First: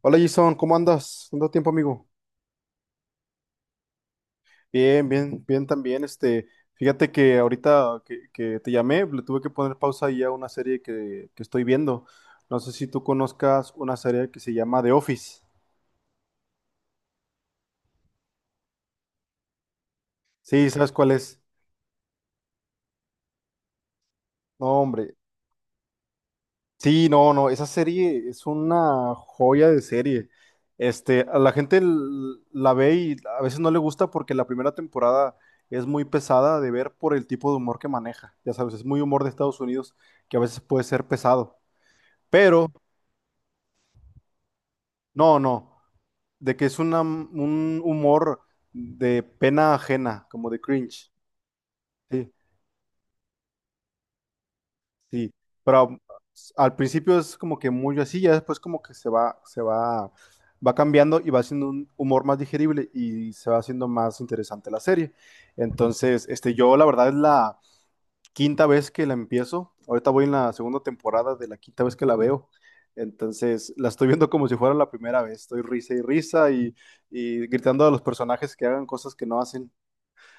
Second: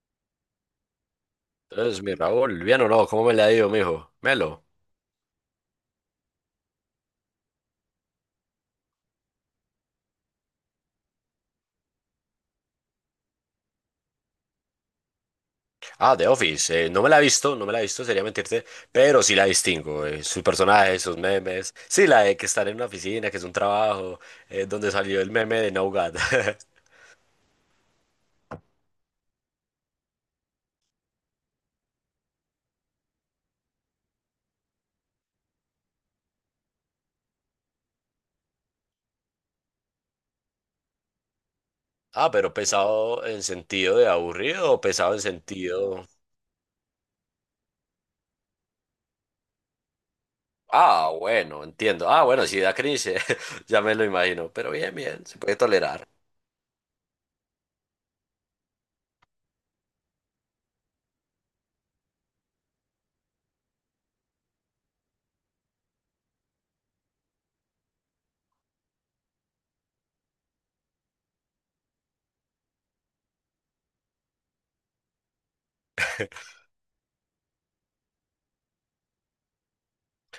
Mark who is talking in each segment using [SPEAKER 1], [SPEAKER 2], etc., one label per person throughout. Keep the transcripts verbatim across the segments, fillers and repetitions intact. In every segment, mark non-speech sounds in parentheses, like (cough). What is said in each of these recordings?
[SPEAKER 1] Hola Jason, ¿cómo andas? ¿Cuánto tiempo,
[SPEAKER 2] Entonces,
[SPEAKER 1] amigo?
[SPEAKER 2] mi Raúl, bien o no, ¿cómo me la ha ido, mijo? Melo.
[SPEAKER 1] Bien, bien, bien también. Este, fíjate que ahorita que, que te llamé, le tuve que poner pausa ahí a una serie que, que estoy viendo. No sé si tú conozcas una serie que se llama The Office.
[SPEAKER 2] Ah, The Office. eh, no me la he visto, no me la he visto, sería mentirte, pero sí la distingo. eh, sus
[SPEAKER 1] Sí, ¿sabes
[SPEAKER 2] personajes,
[SPEAKER 1] cuál
[SPEAKER 2] sus
[SPEAKER 1] es?
[SPEAKER 2] memes. Sí, la de que estar en una oficina, que es un trabajo,
[SPEAKER 1] No,
[SPEAKER 2] eh, donde
[SPEAKER 1] hombre.
[SPEAKER 2] salió el meme de No God. (laughs)
[SPEAKER 1] Sí, no, no, esa serie es una joya de serie. Este, a la gente l- la ve y a veces no le gusta porque la primera temporada es muy pesada de ver por el tipo de humor que maneja. Ya sabes, es muy humor de Estados Unidos que a veces puede ser pesado.
[SPEAKER 2] Ah, pero
[SPEAKER 1] Pero
[SPEAKER 2] pesado en sentido de aburrido o pesado en
[SPEAKER 1] no, no,
[SPEAKER 2] sentido.
[SPEAKER 1] de que es una- un humor de pena ajena, como de
[SPEAKER 2] Ah,
[SPEAKER 1] cringe.
[SPEAKER 2] bueno, entiendo. Ah,
[SPEAKER 1] Sí.
[SPEAKER 2] bueno, si da cringe, (laughs) ya me lo imagino. Pero bien, bien,
[SPEAKER 1] Sí,
[SPEAKER 2] se puede
[SPEAKER 1] pero mm,
[SPEAKER 2] tolerar.
[SPEAKER 1] al principio es como que muy así, ya después como que se va, se va, va cambiando y va haciendo un humor más digerible y se va haciendo más interesante la serie. Entonces, este, yo la verdad es la quinta vez que la empiezo. Ahorita voy en la segunda temporada de la quinta vez que la veo. Entonces, la estoy viendo como si fuera la primera vez. Estoy risa y risa y, y gritando a los personajes que hagan cosas que no hacen,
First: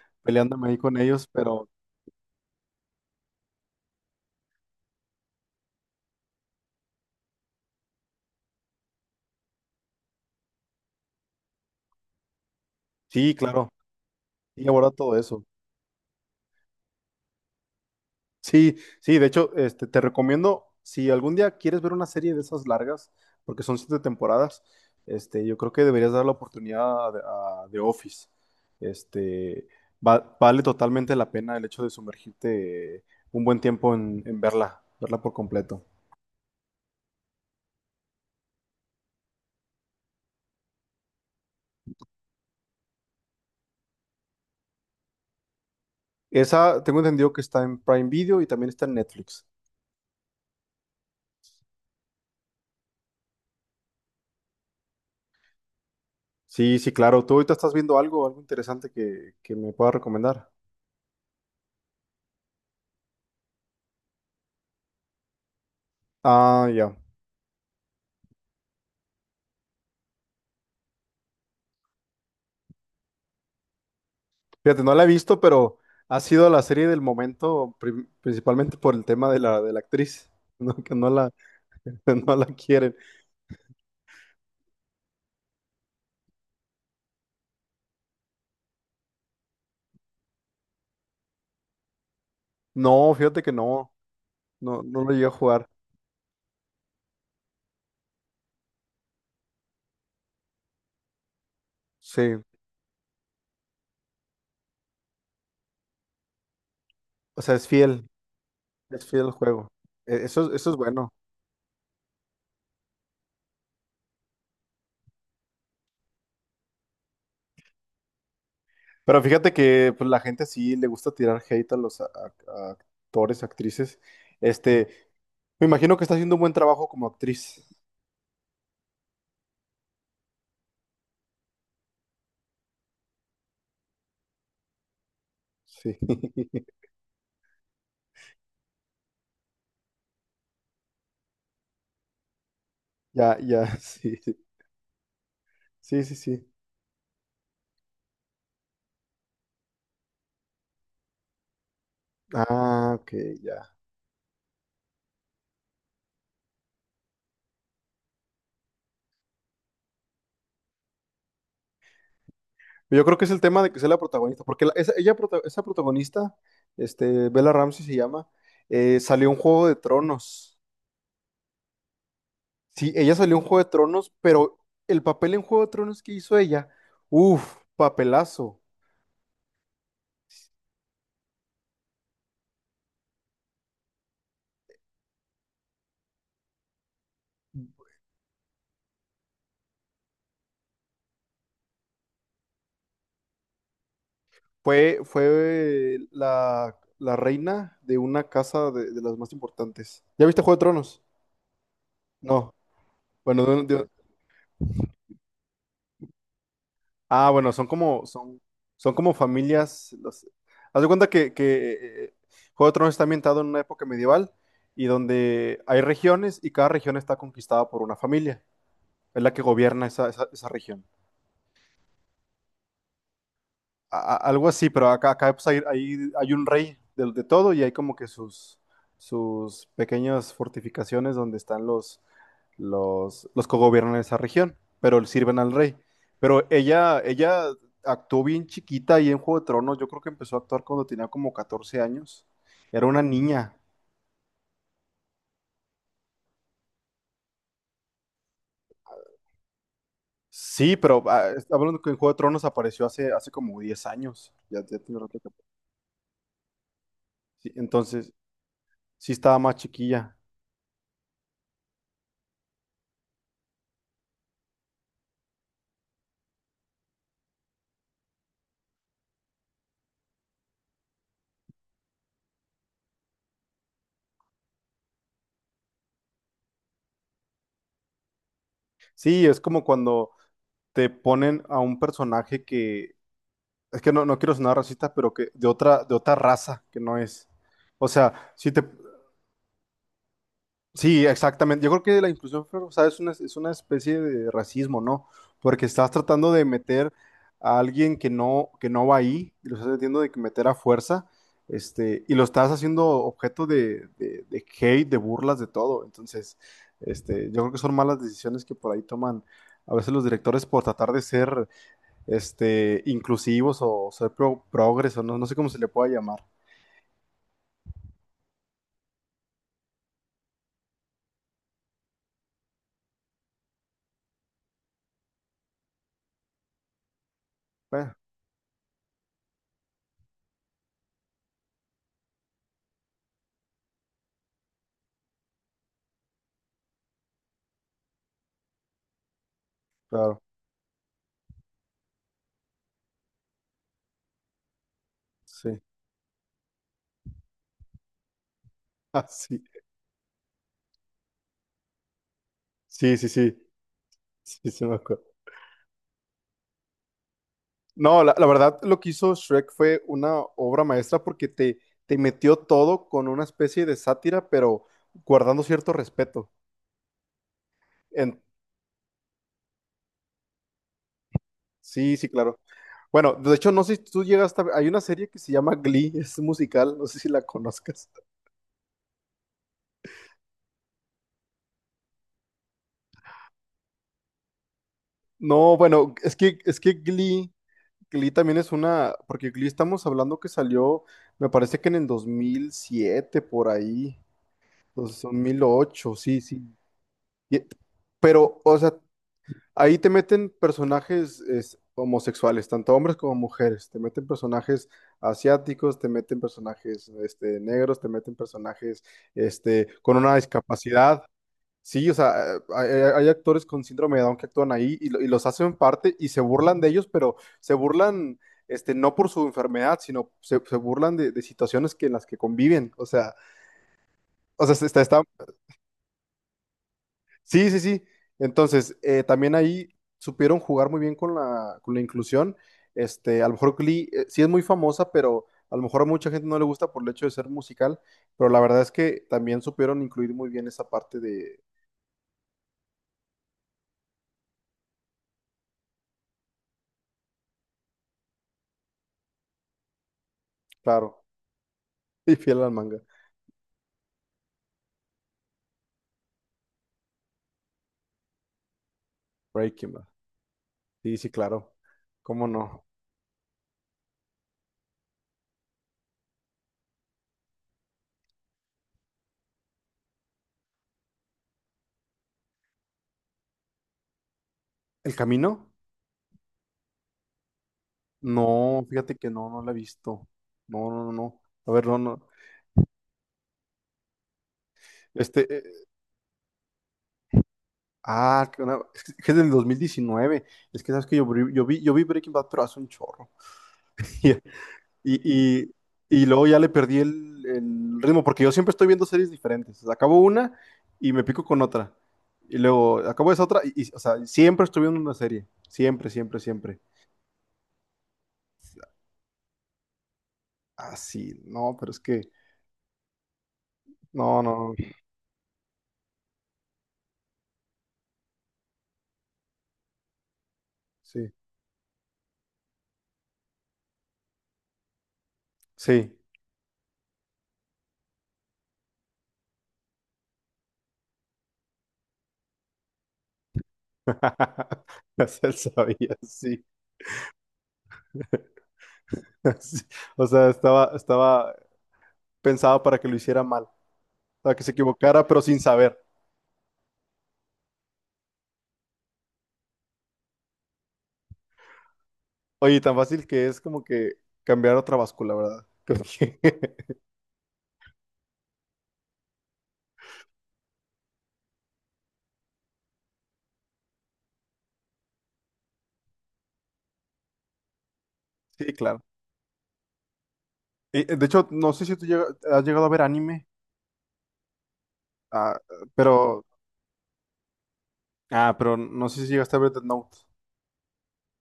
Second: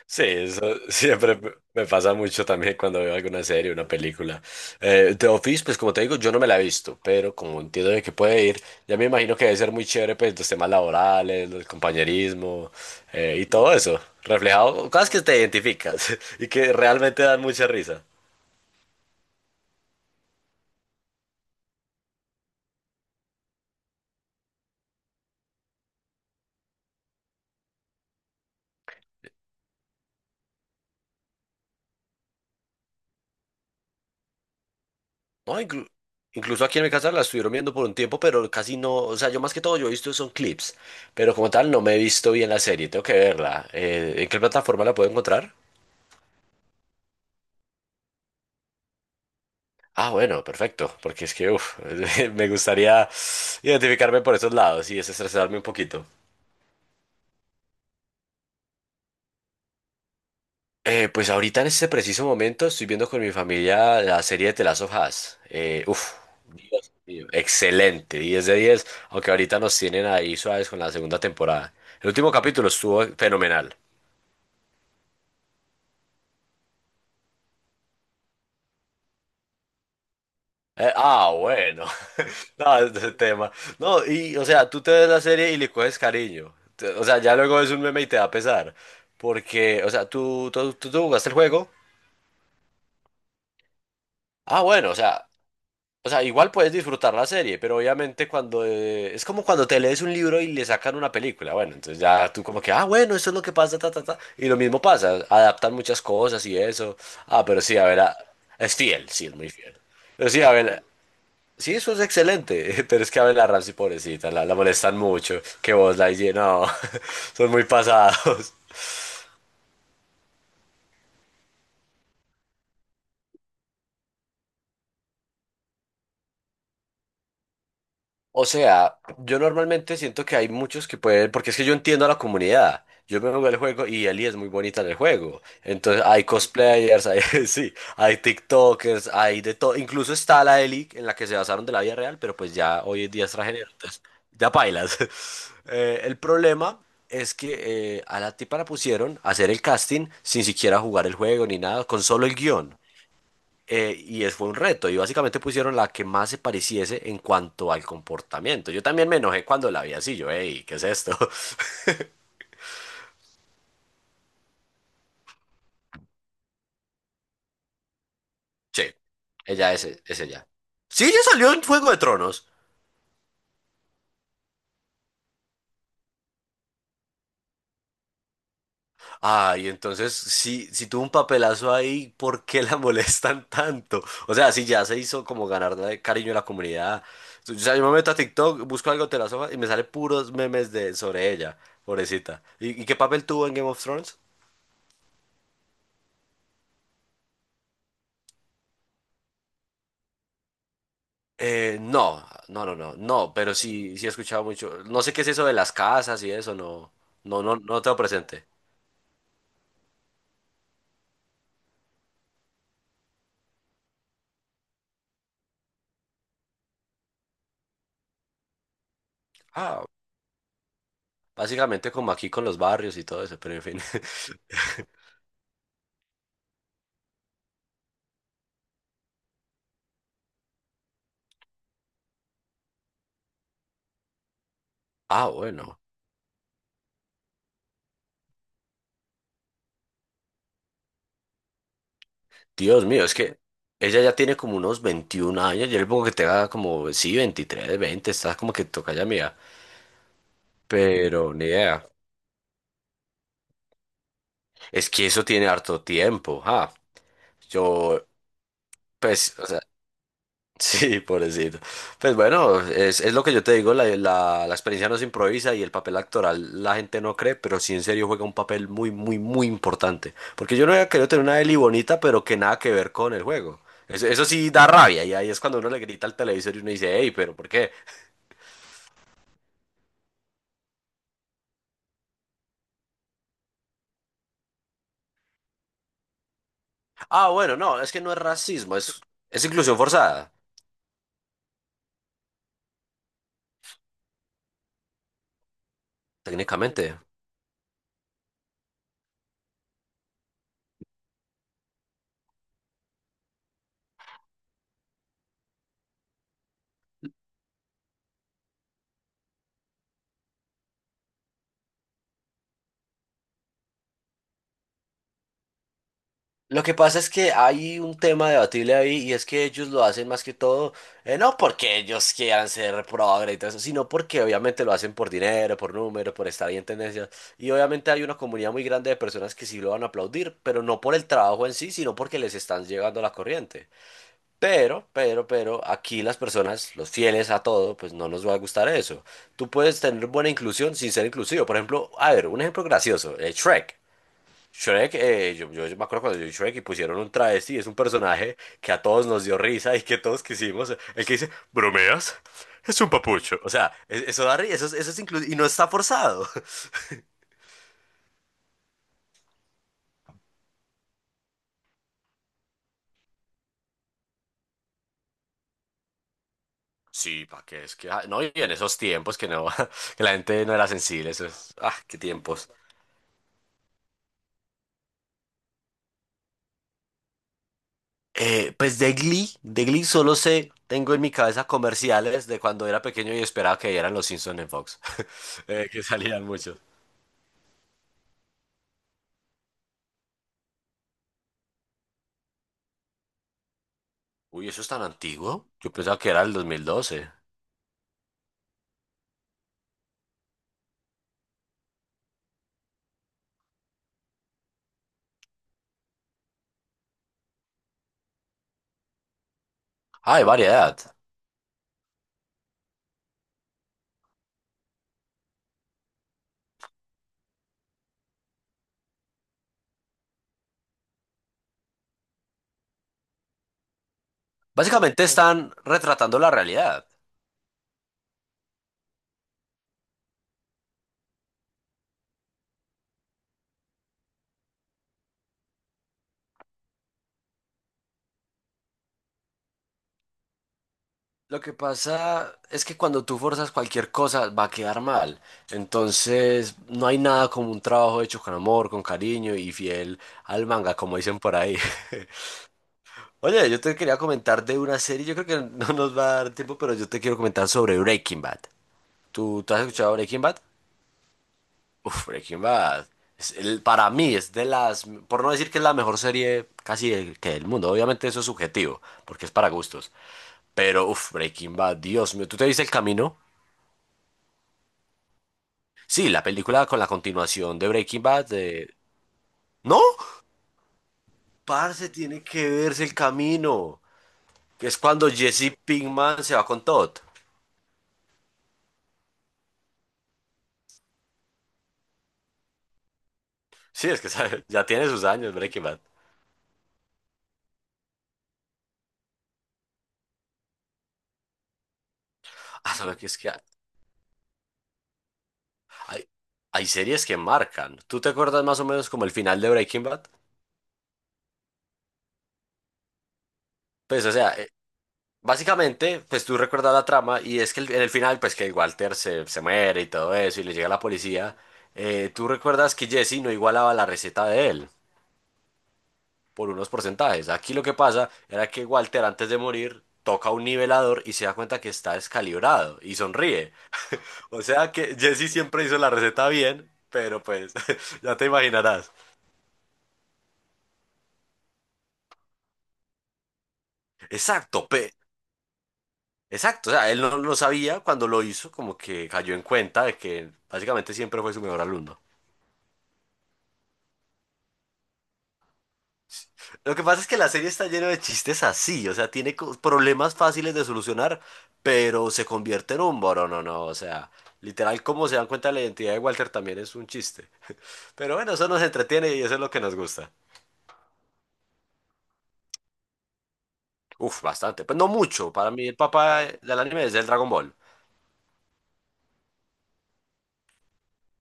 [SPEAKER 2] Sí, eso
[SPEAKER 1] peleándome ahí
[SPEAKER 2] (laughs)
[SPEAKER 1] con ellos,
[SPEAKER 2] siempre
[SPEAKER 1] pero
[SPEAKER 2] me pasa mucho también cuando veo alguna serie, una película. Eh, The Office, pues como te digo, yo no me la he visto, pero como entiendo de que puede ir, ya me imagino que debe ser muy chévere, pues los temas laborales, el compañerismo
[SPEAKER 1] sí,
[SPEAKER 2] eh, y
[SPEAKER 1] claro,
[SPEAKER 2] todo eso,
[SPEAKER 1] y
[SPEAKER 2] reflejado,
[SPEAKER 1] aborda
[SPEAKER 2] cosas
[SPEAKER 1] todo
[SPEAKER 2] que te
[SPEAKER 1] eso.
[SPEAKER 2] identificas (laughs) y que realmente dan mucha risa.
[SPEAKER 1] Sí, sí, de hecho, este, te recomiendo, si algún día quieres ver una serie de esas largas, porque son siete temporadas, este, yo creo que deberías dar la oportunidad a, a The Office. Este, va- vale totalmente la pena el hecho de sumergirte un buen tiempo en, en verla, verla por
[SPEAKER 2] No,
[SPEAKER 1] completo.
[SPEAKER 2] inclu- incluso aquí en mi casa la estuvieron viendo por un tiempo, pero casi no, o sea, yo más que todo yo he visto son clips, pero como tal no me he visto bien la serie, tengo que verla. Eh, ¿en qué plataforma la puedo encontrar?
[SPEAKER 1] Esa tengo entendido que está en Prime Video y también está en Netflix.
[SPEAKER 2] Ah, bueno, perfecto, porque es que uf, (laughs) me gustaría identificarme por esos lados y desestresarme un poquito.
[SPEAKER 1] Sí, sí, claro. ¿Tú ahorita estás viendo algo, algo interesante que, que me pueda recomendar?
[SPEAKER 2] Eh, pues ahorita en este preciso momento estoy viendo con mi familia la serie de The Last of Us. Eh, uf,
[SPEAKER 1] Ah,
[SPEAKER 2] Dios
[SPEAKER 1] ya.
[SPEAKER 2] mío, excelente, diez de diez, aunque ahorita nos tienen ahí suaves con la segunda temporada. El último capítulo estuvo fenomenal.
[SPEAKER 1] Fíjate, no la he visto, pero ha sido la serie del momento, prim- principalmente por el tema de la, de la actriz, (laughs) ¿no?
[SPEAKER 2] Eh,
[SPEAKER 1] Que no la,
[SPEAKER 2] ah, bueno.
[SPEAKER 1] (laughs) no la
[SPEAKER 2] No, (laughs)
[SPEAKER 1] quieren.
[SPEAKER 2] ese tema. No, y, o sea, tú te ves la serie y le coges cariño. Te- O sea, ya luego es un meme y te da pesar. Porque, o sea, tú, tú, tú, tú jugaste el juego.
[SPEAKER 1] No, fíjate que no,
[SPEAKER 2] Ah,
[SPEAKER 1] no,
[SPEAKER 2] bueno, o
[SPEAKER 1] no lo llegué
[SPEAKER 2] sea,
[SPEAKER 1] a jugar.
[SPEAKER 2] o sea, igual puedes disfrutar la serie, pero obviamente cuando eh, es como cuando te lees un libro y le sacan una película. Bueno, entonces ya
[SPEAKER 1] Sí,
[SPEAKER 2] tú como que, ah, bueno, eso es lo que pasa, ta, ta, ta. Y lo mismo pasa, adaptan muchas cosas y eso.
[SPEAKER 1] o
[SPEAKER 2] Ah,
[SPEAKER 1] sea,
[SPEAKER 2] pero
[SPEAKER 1] es
[SPEAKER 2] sí, a ver,
[SPEAKER 1] fiel,
[SPEAKER 2] ah, es
[SPEAKER 1] es
[SPEAKER 2] fiel,
[SPEAKER 1] fiel
[SPEAKER 2] sí,
[SPEAKER 1] al
[SPEAKER 2] es muy
[SPEAKER 1] juego.
[SPEAKER 2] fiel.
[SPEAKER 1] E-
[SPEAKER 2] Pero sí,
[SPEAKER 1] Eso,
[SPEAKER 2] a
[SPEAKER 1] es- eso es
[SPEAKER 2] ver,
[SPEAKER 1] bueno.
[SPEAKER 2] sí, eso es excelente, (laughs) pero es que a ver la Ramsey, pobrecita, la, la molestan mucho, que vos la higiene, no, (laughs) son muy pasados.
[SPEAKER 1] Pero fíjate que pues, la gente sí le gusta tirar hate a los a- a- a actores, actrices. Este, me imagino que está haciendo un buen trabajo como actriz.
[SPEAKER 2] O sea, yo normalmente siento que hay muchos que pueden, porque es que yo entiendo a la comunidad. Yo me jugué el juego y Ellie es muy bonita en el juego.
[SPEAKER 1] Sí,
[SPEAKER 2] Entonces hay
[SPEAKER 1] (laughs)
[SPEAKER 2] cosplayers, hay, (laughs) sí, hay TikTokers, hay de todo. Incluso está la Ellie en la que se basaron de la vida real, pero pues ya hoy en día es
[SPEAKER 1] ya, ya,
[SPEAKER 2] transgénero, entonces
[SPEAKER 1] sí, sí,
[SPEAKER 2] ya pailas. (laughs) Eh,
[SPEAKER 1] sí, sí,
[SPEAKER 2] el
[SPEAKER 1] sí.
[SPEAKER 2] problema es que eh, a la tipa la pusieron a hacer el casting sin siquiera jugar el juego ni nada, con solo el guión.
[SPEAKER 1] Ah, ok, ya.
[SPEAKER 2] Eh, y es, fue un reto, y básicamente pusieron la que más se pareciese en cuanto al comportamiento. Yo también me enojé cuando la vi así, yo, hey, ¿qué es esto? (laughs)
[SPEAKER 1] Yo creo que es el tema de que sea la protagonista, porque la- esa, ella, prota- esa protagonista, este, Bella Ramsey se llama,
[SPEAKER 2] Sí,
[SPEAKER 1] eh, salió en Juego
[SPEAKER 2] ella
[SPEAKER 1] de
[SPEAKER 2] es, es ella.
[SPEAKER 1] Tronos.
[SPEAKER 2] Sí, ella salió en Fuego de Tronos.
[SPEAKER 1] Sí, ella salió en Juego de Tronos, pero el papel en Juego de Tronos que hizo ella, uff, papelazo.
[SPEAKER 2] Ay, entonces, si, si tuvo un papelazo ahí, ¿por qué la (laughs) molestan tanto? O sea, si ya se hizo como ganar de cariño de la comunidad. O sea, yo me meto a TikTok, busco algo de las hojas y me sale puros memes de, sobre ella, pobrecita. ¿Y, y qué papel tuvo en Game of Thrones?
[SPEAKER 1] Fue, fue la, la reina de una casa de, de las más importantes. ¿Ya viste Juego de Tronos?
[SPEAKER 2] Eh, no,
[SPEAKER 1] No.
[SPEAKER 2] no, no, no, no,
[SPEAKER 1] Bueno,
[SPEAKER 2] pero
[SPEAKER 1] de, un- de-
[SPEAKER 2] sí, sí he escuchado mucho. No sé qué es eso de las casas y eso, no,
[SPEAKER 1] ah,
[SPEAKER 2] no,
[SPEAKER 1] bueno,
[SPEAKER 2] no,
[SPEAKER 1] son
[SPEAKER 2] no tengo
[SPEAKER 1] como, son,
[SPEAKER 2] presente.
[SPEAKER 1] son como familias. Los... Haz de cuenta que, que eh, Juego de Tronos está ambientado en una época medieval y donde hay regiones y cada región está conquistada por una familia. Es la que
[SPEAKER 2] Ah,
[SPEAKER 1] gobierna esa, esa, esa región.
[SPEAKER 2] básicamente como aquí con los barrios y todo eso, pero en fin.
[SPEAKER 1] a- a- algo así, pero
[SPEAKER 2] (laughs)
[SPEAKER 1] acá, acá pues, hay, hay, hay un rey de, de todo y hay como que sus, sus pequeñas fortificaciones donde están los, los, los que gobiernan esa región, pero le
[SPEAKER 2] Ah,
[SPEAKER 1] sirven al rey.
[SPEAKER 2] bueno.
[SPEAKER 1] Pero ella, ella actuó bien chiquita y en Juego de Tronos, yo creo que empezó a actuar cuando tenía como catorce años.
[SPEAKER 2] Dios
[SPEAKER 1] Era una
[SPEAKER 2] mío, es que
[SPEAKER 1] niña.
[SPEAKER 2] ella ya tiene como unos veintiún años. Yo le pongo que tenga como, sí, veintitrés, veinte. Está como que toca ya mía.
[SPEAKER 1] Sí, pero ah,
[SPEAKER 2] Pero ni
[SPEAKER 1] está hablando
[SPEAKER 2] idea.
[SPEAKER 1] que en Juego de Tronos apareció hace, hace como diez años. Ya, ya
[SPEAKER 2] Es
[SPEAKER 1] tiene
[SPEAKER 2] que
[SPEAKER 1] rato
[SPEAKER 2] eso
[SPEAKER 1] que-
[SPEAKER 2] tiene harto tiempo, ja.
[SPEAKER 1] sí,
[SPEAKER 2] Yo,
[SPEAKER 1] entonces, sí
[SPEAKER 2] pues,
[SPEAKER 1] estaba
[SPEAKER 2] o
[SPEAKER 1] más
[SPEAKER 2] sea,
[SPEAKER 1] chiquilla.
[SPEAKER 2] sí, pobrecito. Pues bueno, es, es lo que yo te digo, la, la, la experiencia no se improvisa y el papel actoral la gente no cree, pero sí en serio juega un papel muy, muy, muy importante. Porque yo no había querido tener una Eli bonita, pero que nada que ver con el juego. Eso, eso sí da rabia y ahí es cuando uno le grita al televisor y uno dice, hey, pero ¿por qué?
[SPEAKER 1] Sí, es como cuando te ponen a un personaje que, es que no, no quiero sonar racista, pero que de otra, de otra raza que no es.
[SPEAKER 2] Ah, bueno, no,
[SPEAKER 1] O
[SPEAKER 2] es que no es
[SPEAKER 1] sea, si te,
[SPEAKER 2] racismo, es, es inclusión forzada,
[SPEAKER 1] sí, exactamente. Yo creo que la inclusión forzada es una, es una especie de racismo, ¿no? Porque estás tratando de meter
[SPEAKER 2] técnicamente.
[SPEAKER 1] a alguien que no, que no va ahí, y lo estás metiendo de que meter a fuerza, este, y lo estás haciendo objeto de, de, de hate, de burlas, de todo. Entonces, este, yo creo que son malas decisiones que por ahí toman a veces los directores por tratar de ser este, inclusivos o ser pro, progres, no, no sé cómo se le pueda llamar.
[SPEAKER 2] Lo que pasa es que hay un tema debatible ahí y es que ellos lo hacen más que todo, eh, no porque ellos quieran ser progre y todo eso, sino porque obviamente lo hacen por dinero, por número, por estar ahí en tendencia. Y obviamente
[SPEAKER 1] Bueno,
[SPEAKER 2] hay una comunidad muy grande de personas que sí lo van a aplaudir, pero no por el trabajo en sí, sino porque les están llegando la corriente. Pero, pero, pero, aquí las personas, los fieles a todo, pues no nos va a gustar eso. Tú puedes tener
[SPEAKER 1] claro,
[SPEAKER 2] buena inclusión sin ser inclusivo. Por ejemplo, a ver, un ejemplo gracioso, eh, Shrek. Shrek, eh,
[SPEAKER 1] sí.
[SPEAKER 2] yo, yo
[SPEAKER 1] (laughs)
[SPEAKER 2] me acuerdo cuando yo vi Shrek y pusieron un travesti, es un personaje que a todos
[SPEAKER 1] Ah,
[SPEAKER 2] nos dio
[SPEAKER 1] sí.
[SPEAKER 2] risa y que todos quisimos. El que dice, ¿bromeas? Es un
[SPEAKER 1] Sí, sí, sí.
[SPEAKER 2] papucho. O sea, es- eso da
[SPEAKER 1] Sí,
[SPEAKER 2] risa,
[SPEAKER 1] sí
[SPEAKER 2] eso, es-
[SPEAKER 1] me
[SPEAKER 2] eso es
[SPEAKER 1] acuerdo.
[SPEAKER 2] incluso, y no está forzado. (laughs)
[SPEAKER 1] No, la, la verdad, lo que hizo Shrek fue una obra maestra porque te, te metió todo con una especie de sátira, pero guardando cierto respeto.
[SPEAKER 2] Sí, pa' qué es que, ah,
[SPEAKER 1] En-
[SPEAKER 2] no, y en esos tiempos que no, (laughs) que la gente no era sensible, eso es, ah,
[SPEAKER 1] sí,
[SPEAKER 2] qué
[SPEAKER 1] sí, claro.
[SPEAKER 2] tiempos.
[SPEAKER 1] Bueno, de hecho, no sé si tú llegas a... Hay una serie que se llama Glee, (laughs) es musical, no sé si la conozcas.
[SPEAKER 2] Eh, pues de Glee, de Glee solo sé, tengo en mi cabeza comerciales de cuando era pequeño y esperaba que eran los Simpsons en Fox, (laughs)
[SPEAKER 1] No,
[SPEAKER 2] eh, que
[SPEAKER 1] bueno, es
[SPEAKER 2] salían
[SPEAKER 1] que,
[SPEAKER 2] muchos.
[SPEAKER 1] es que Glee Glee también es una, porque Glee estamos hablando que salió, me parece que en el dos mil siete, por ahí,
[SPEAKER 2] Uy, ¿eso es tan antiguo? Yo
[SPEAKER 1] dos mil ocho,
[SPEAKER 2] pensaba que
[SPEAKER 1] sí,
[SPEAKER 2] era el
[SPEAKER 1] sí.
[SPEAKER 2] dos mil doce.
[SPEAKER 1] Y- pero, o sea, ahí te meten personajes es, homosexuales, tanto hombres como mujeres, te meten personajes asiáticos, te meten personajes este, negros, te meten personajes este, con una
[SPEAKER 2] Ah, hay variedad.
[SPEAKER 1] discapacidad. Sí, o sea, eh, hay, hay- hay actores con síndrome de Down que actúan ahí y, lo- y los hacen parte y se burlan de ellos, pero se burlan, este, no por su enfermedad, sino se, se burlan de, de situaciones que en las que conviven. O sea, o sea, se- está, está-
[SPEAKER 2] Básicamente están retratando la realidad.
[SPEAKER 1] sí, sí, sí. Entonces, eh, también ahí supieron jugar muy bien con la, con la inclusión. Este, a lo mejor Glee, eh, sí es muy famosa, pero a lo mejor a mucha gente no le gusta por el hecho de ser musical, pero la verdad es que también supieron incluir muy bien esa parte de,
[SPEAKER 2] Lo que pasa es que cuando tú forzas cualquier cosa va a quedar mal. Entonces, no hay nada como un trabajo hecho con amor, con cariño y fiel al manga, como
[SPEAKER 1] claro,
[SPEAKER 2] dicen por ahí.
[SPEAKER 1] (laughs) y
[SPEAKER 2] (laughs)
[SPEAKER 1] fiel al manga.
[SPEAKER 2] Oye, yo te quería comentar de una serie, yo creo que (laughs) no nos va a dar tiempo, pero yo te quiero comentar sobre Breaking Bad. ¿Tú, tú has
[SPEAKER 1] Breaking Bad.
[SPEAKER 2] escuchado Breaking Bad?
[SPEAKER 1] Sí, sí, claro.
[SPEAKER 2] Uf,
[SPEAKER 1] ¿Cómo
[SPEAKER 2] Breaking
[SPEAKER 1] no?
[SPEAKER 2] Bad. Es el- para mí es de las, por no decir que es la mejor serie casi del, que del mundo, obviamente eso es subjetivo, porque es para gustos. Pero, uf, Breaking Bad, Dios mío, ¿tú te viste El Camino?
[SPEAKER 1] ¿El camino?
[SPEAKER 2] Sí, la película con la continuación de Breaking Bad.
[SPEAKER 1] No,
[SPEAKER 2] de-
[SPEAKER 1] fíjate que no, no la he
[SPEAKER 2] No,
[SPEAKER 1] visto. No, no, no, no. A ver, no,
[SPEAKER 2] parce,
[SPEAKER 1] no.
[SPEAKER 2] tiene que verse El Camino, que es cuando
[SPEAKER 1] Este, eh,
[SPEAKER 2] Jesse Pinkman se va con Todd.
[SPEAKER 1] ah, que una- es que es del dos mil diecinueve. Es que sabes que yo, vi- yo vi, yo vi Breaking Bad, pero hace un chorro.
[SPEAKER 2] Sí, es que (laughs)
[SPEAKER 1] (laughs)
[SPEAKER 2] sabe, ya tiene
[SPEAKER 1] Y,
[SPEAKER 2] sus años
[SPEAKER 1] y,
[SPEAKER 2] Breaking Bad.
[SPEAKER 1] y luego ya le perdí el, el ritmo, porque yo siempre estoy viendo series diferentes. Acabo una y me pico con otra. Y
[SPEAKER 2] Ah,
[SPEAKER 1] luego
[SPEAKER 2] solo que
[SPEAKER 1] acabo
[SPEAKER 2] es
[SPEAKER 1] esa
[SPEAKER 2] que
[SPEAKER 1] otra, y, y, o sea, siempre estoy viendo una serie. Siempre,
[SPEAKER 2] hay,
[SPEAKER 1] siempre, siempre.
[SPEAKER 2] hay series que marcan. ¿Tú te acuerdas más o menos como el final de Breaking Bad?
[SPEAKER 1] Ah, sí, no, pero es que,
[SPEAKER 2] Pues, o
[SPEAKER 1] no,
[SPEAKER 2] sea, eh,
[SPEAKER 1] no, no.
[SPEAKER 2] Básicamente, pues tú recuerdas la trama y es que el- en el final, pues que Walter se, se muere y todo eso y le llega la
[SPEAKER 1] Sí.
[SPEAKER 2] policía, eh, tú recuerdas que Jesse no igualaba la receta de él
[SPEAKER 1] Sí.
[SPEAKER 2] por unos porcentajes. Aquí lo que pasa era que Walter antes de morir toca un nivelador y se da cuenta que está descalibrado y sonríe. O sea
[SPEAKER 1] (laughs)
[SPEAKER 2] que
[SPEAKER 1] Ya se
[SPEAKER 2] Jesse siempre hizo la
[SPEAKER 1] sabía,
[SPEAKER 2] receta
[SPEAKER 1] sí.
[SPEAKER 2] bien, pero pues (laughs) ya te
[SPEAKER 1] (laughs)
[SPEAKER 2] imaginarás.
[SPEAKER 1] Sí. O sea, estaba, estaba pensado para que lo hiciera mal, para que se
[SPEAKER 2] Exacto, pe-
[SPEAKER 1] equivocara, pero sin saber.
[SPEAKER 2] Exacto, o sea, él no lo sabía cuando lo hizo, como que cayó en cuenta de que básicamente siempre fue su mejor alumno.
[SPEAKER 1] Oye, tan fácil que es como que cambiar otra báscula, ¿verdad? Creo que- (laughs)
[SPEAKER 2] Lo que pasa es que la serie está llena de chistes así, o sea, tiene co- problemas fáciles de solucionar, pero se convierte en un boro, no, no, o sea, literal, como se dan cuenta de la identidad de Walter también es un chiste. Pero bueno, eso
[SPEAKER 1] Sí,
[SPEAKER 2] nos
[SPEAKER 1] claro.
[SPEAKER 2] entretiene y eso es lo que nos gusta.
[SPEAKER 1] Y, eh, de hecho, no sé si tú llega- has llegado a ver anime,
[SPEAKER 2] Uf, bastante, pues no mucho,
[SPEAKER 1] ah,
[SPEAKER 2] para mí el papá
[SPEAKER 1] pero,
[SPEAKER 2] del anime es el Dragon Ball.
[SPEAKER 1] ah, pero no sé si llegaste a ver Death Note.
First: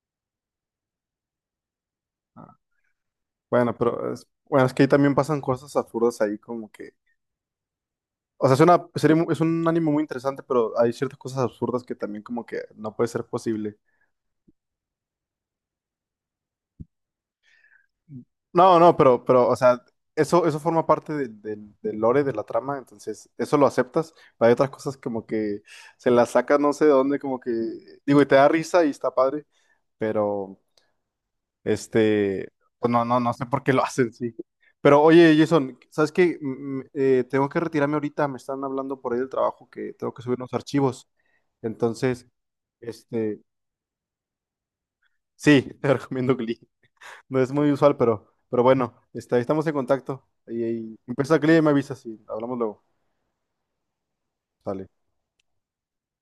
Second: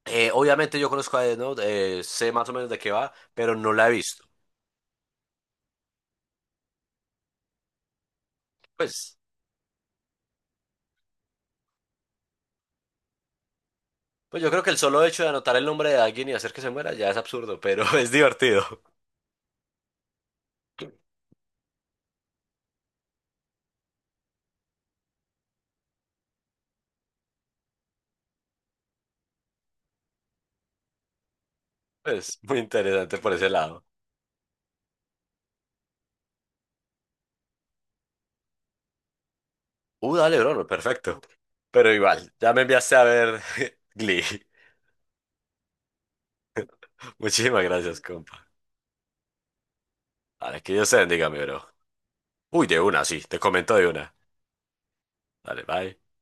[SPEAKER 2] Eh, obviamente yo conozco a Death Note, eh, sé más o
[SPEAKER 1] Ah,
[SPEAKER 2] menos de qué va, pero no
[SPEAKER 1] bueno,
[SPEAKER 2] la he
[SPEAKER 1] pero
[SPEAKER 2] visto.
[SPEAKER 1] es, bueno, es que ahí también pasan cosas absurdas ahí, como que o sea, es una serie
[SPEAKER 2] Pues,
[SPEAKER 1] mu- es un anime muy interesante, pero hay ciertas cosas absurdas que también como que no puede ser posible.
[SPEAKER 2] pues yo creo que el solo hecho de anotar el nombre de alguien y hacer que se muera ya es absurdo, pero (laughs) es divertido.
[SPEAKER 1] No, no, pero, pero, o sea, eso, eso forma parte de- del del lore de la trama, entonces eso lo aceptas, pero hay otras cosas como que se las saca no sé de dónde, como que, digo, y te da risa y está padre, pero
[SPEAKER 2] Es
[SPEAKER 1] Este,
[SPEAKER 2] muy
[SPEAKER 1] pues no,
[SPEAKER 2] interesante
[SPEAKER 1] no, no
[SPEAKER 2] por
[SPEAKER 1] sé
[SPEAKER 2] ese
[SPEAKER 1] por qué lo (laughs)
[SPEAKER 2] lado.
[SPEAKER 1] hacen, sí. Pero oye, Jason, ¿sabes qué? Mm, eh, tengo que retirarme ahorita, me están hablando por ahí del trabajo que tengo
[SPEAKER 2] Uh,
[SPEAKER 1] que subir
[SPEAKER 2] dale,
[SPEAKER 1] unos
[SPEAKER 2] bro,
[SPEAKER 1] archivos.
[SPEAKER 2] perfecto. Pero
[SPEAKER 1] Entonces,
[SPEAKER 2] igual, ya me enviaste a
[SPEAKER 1] este,
[SPEAKER 2] ver (laughs) Glee.
[SPEAKER 1] sí, (laughs) te recomiendo Glee. No es
[SPEAKER 2] Muchísimas
[SPEAKER 1] muy usual,
[SPEAKER 2] gracias,
[SPEAKER 1] pero,
[SPEAKER 2] compa.
[SPEAKER 1] pero bueno, este, ahí estamos en contacto.
[SPEAKER 2] Dale,
[SPEAKER 1] Y,
[SPEAKER 2] que Dios
[SPEAKER 1] y
[SPEAKER 2] te bendiga,
[SPEAKER 1] empieza
[SPEAKER 2] mi
[SPEAKER 1] Glee y
[SPEAKER 2] bro.
[SPEAKER 1] me avisas y hablamos
[SPEAKER 2] Uy, de
[SPEAKER 1] luego.
[SPEAKER 2] una, sí, te comento de una.
[SPEAKER 1] Sale.
[SPEAKER 2] Dale, bye.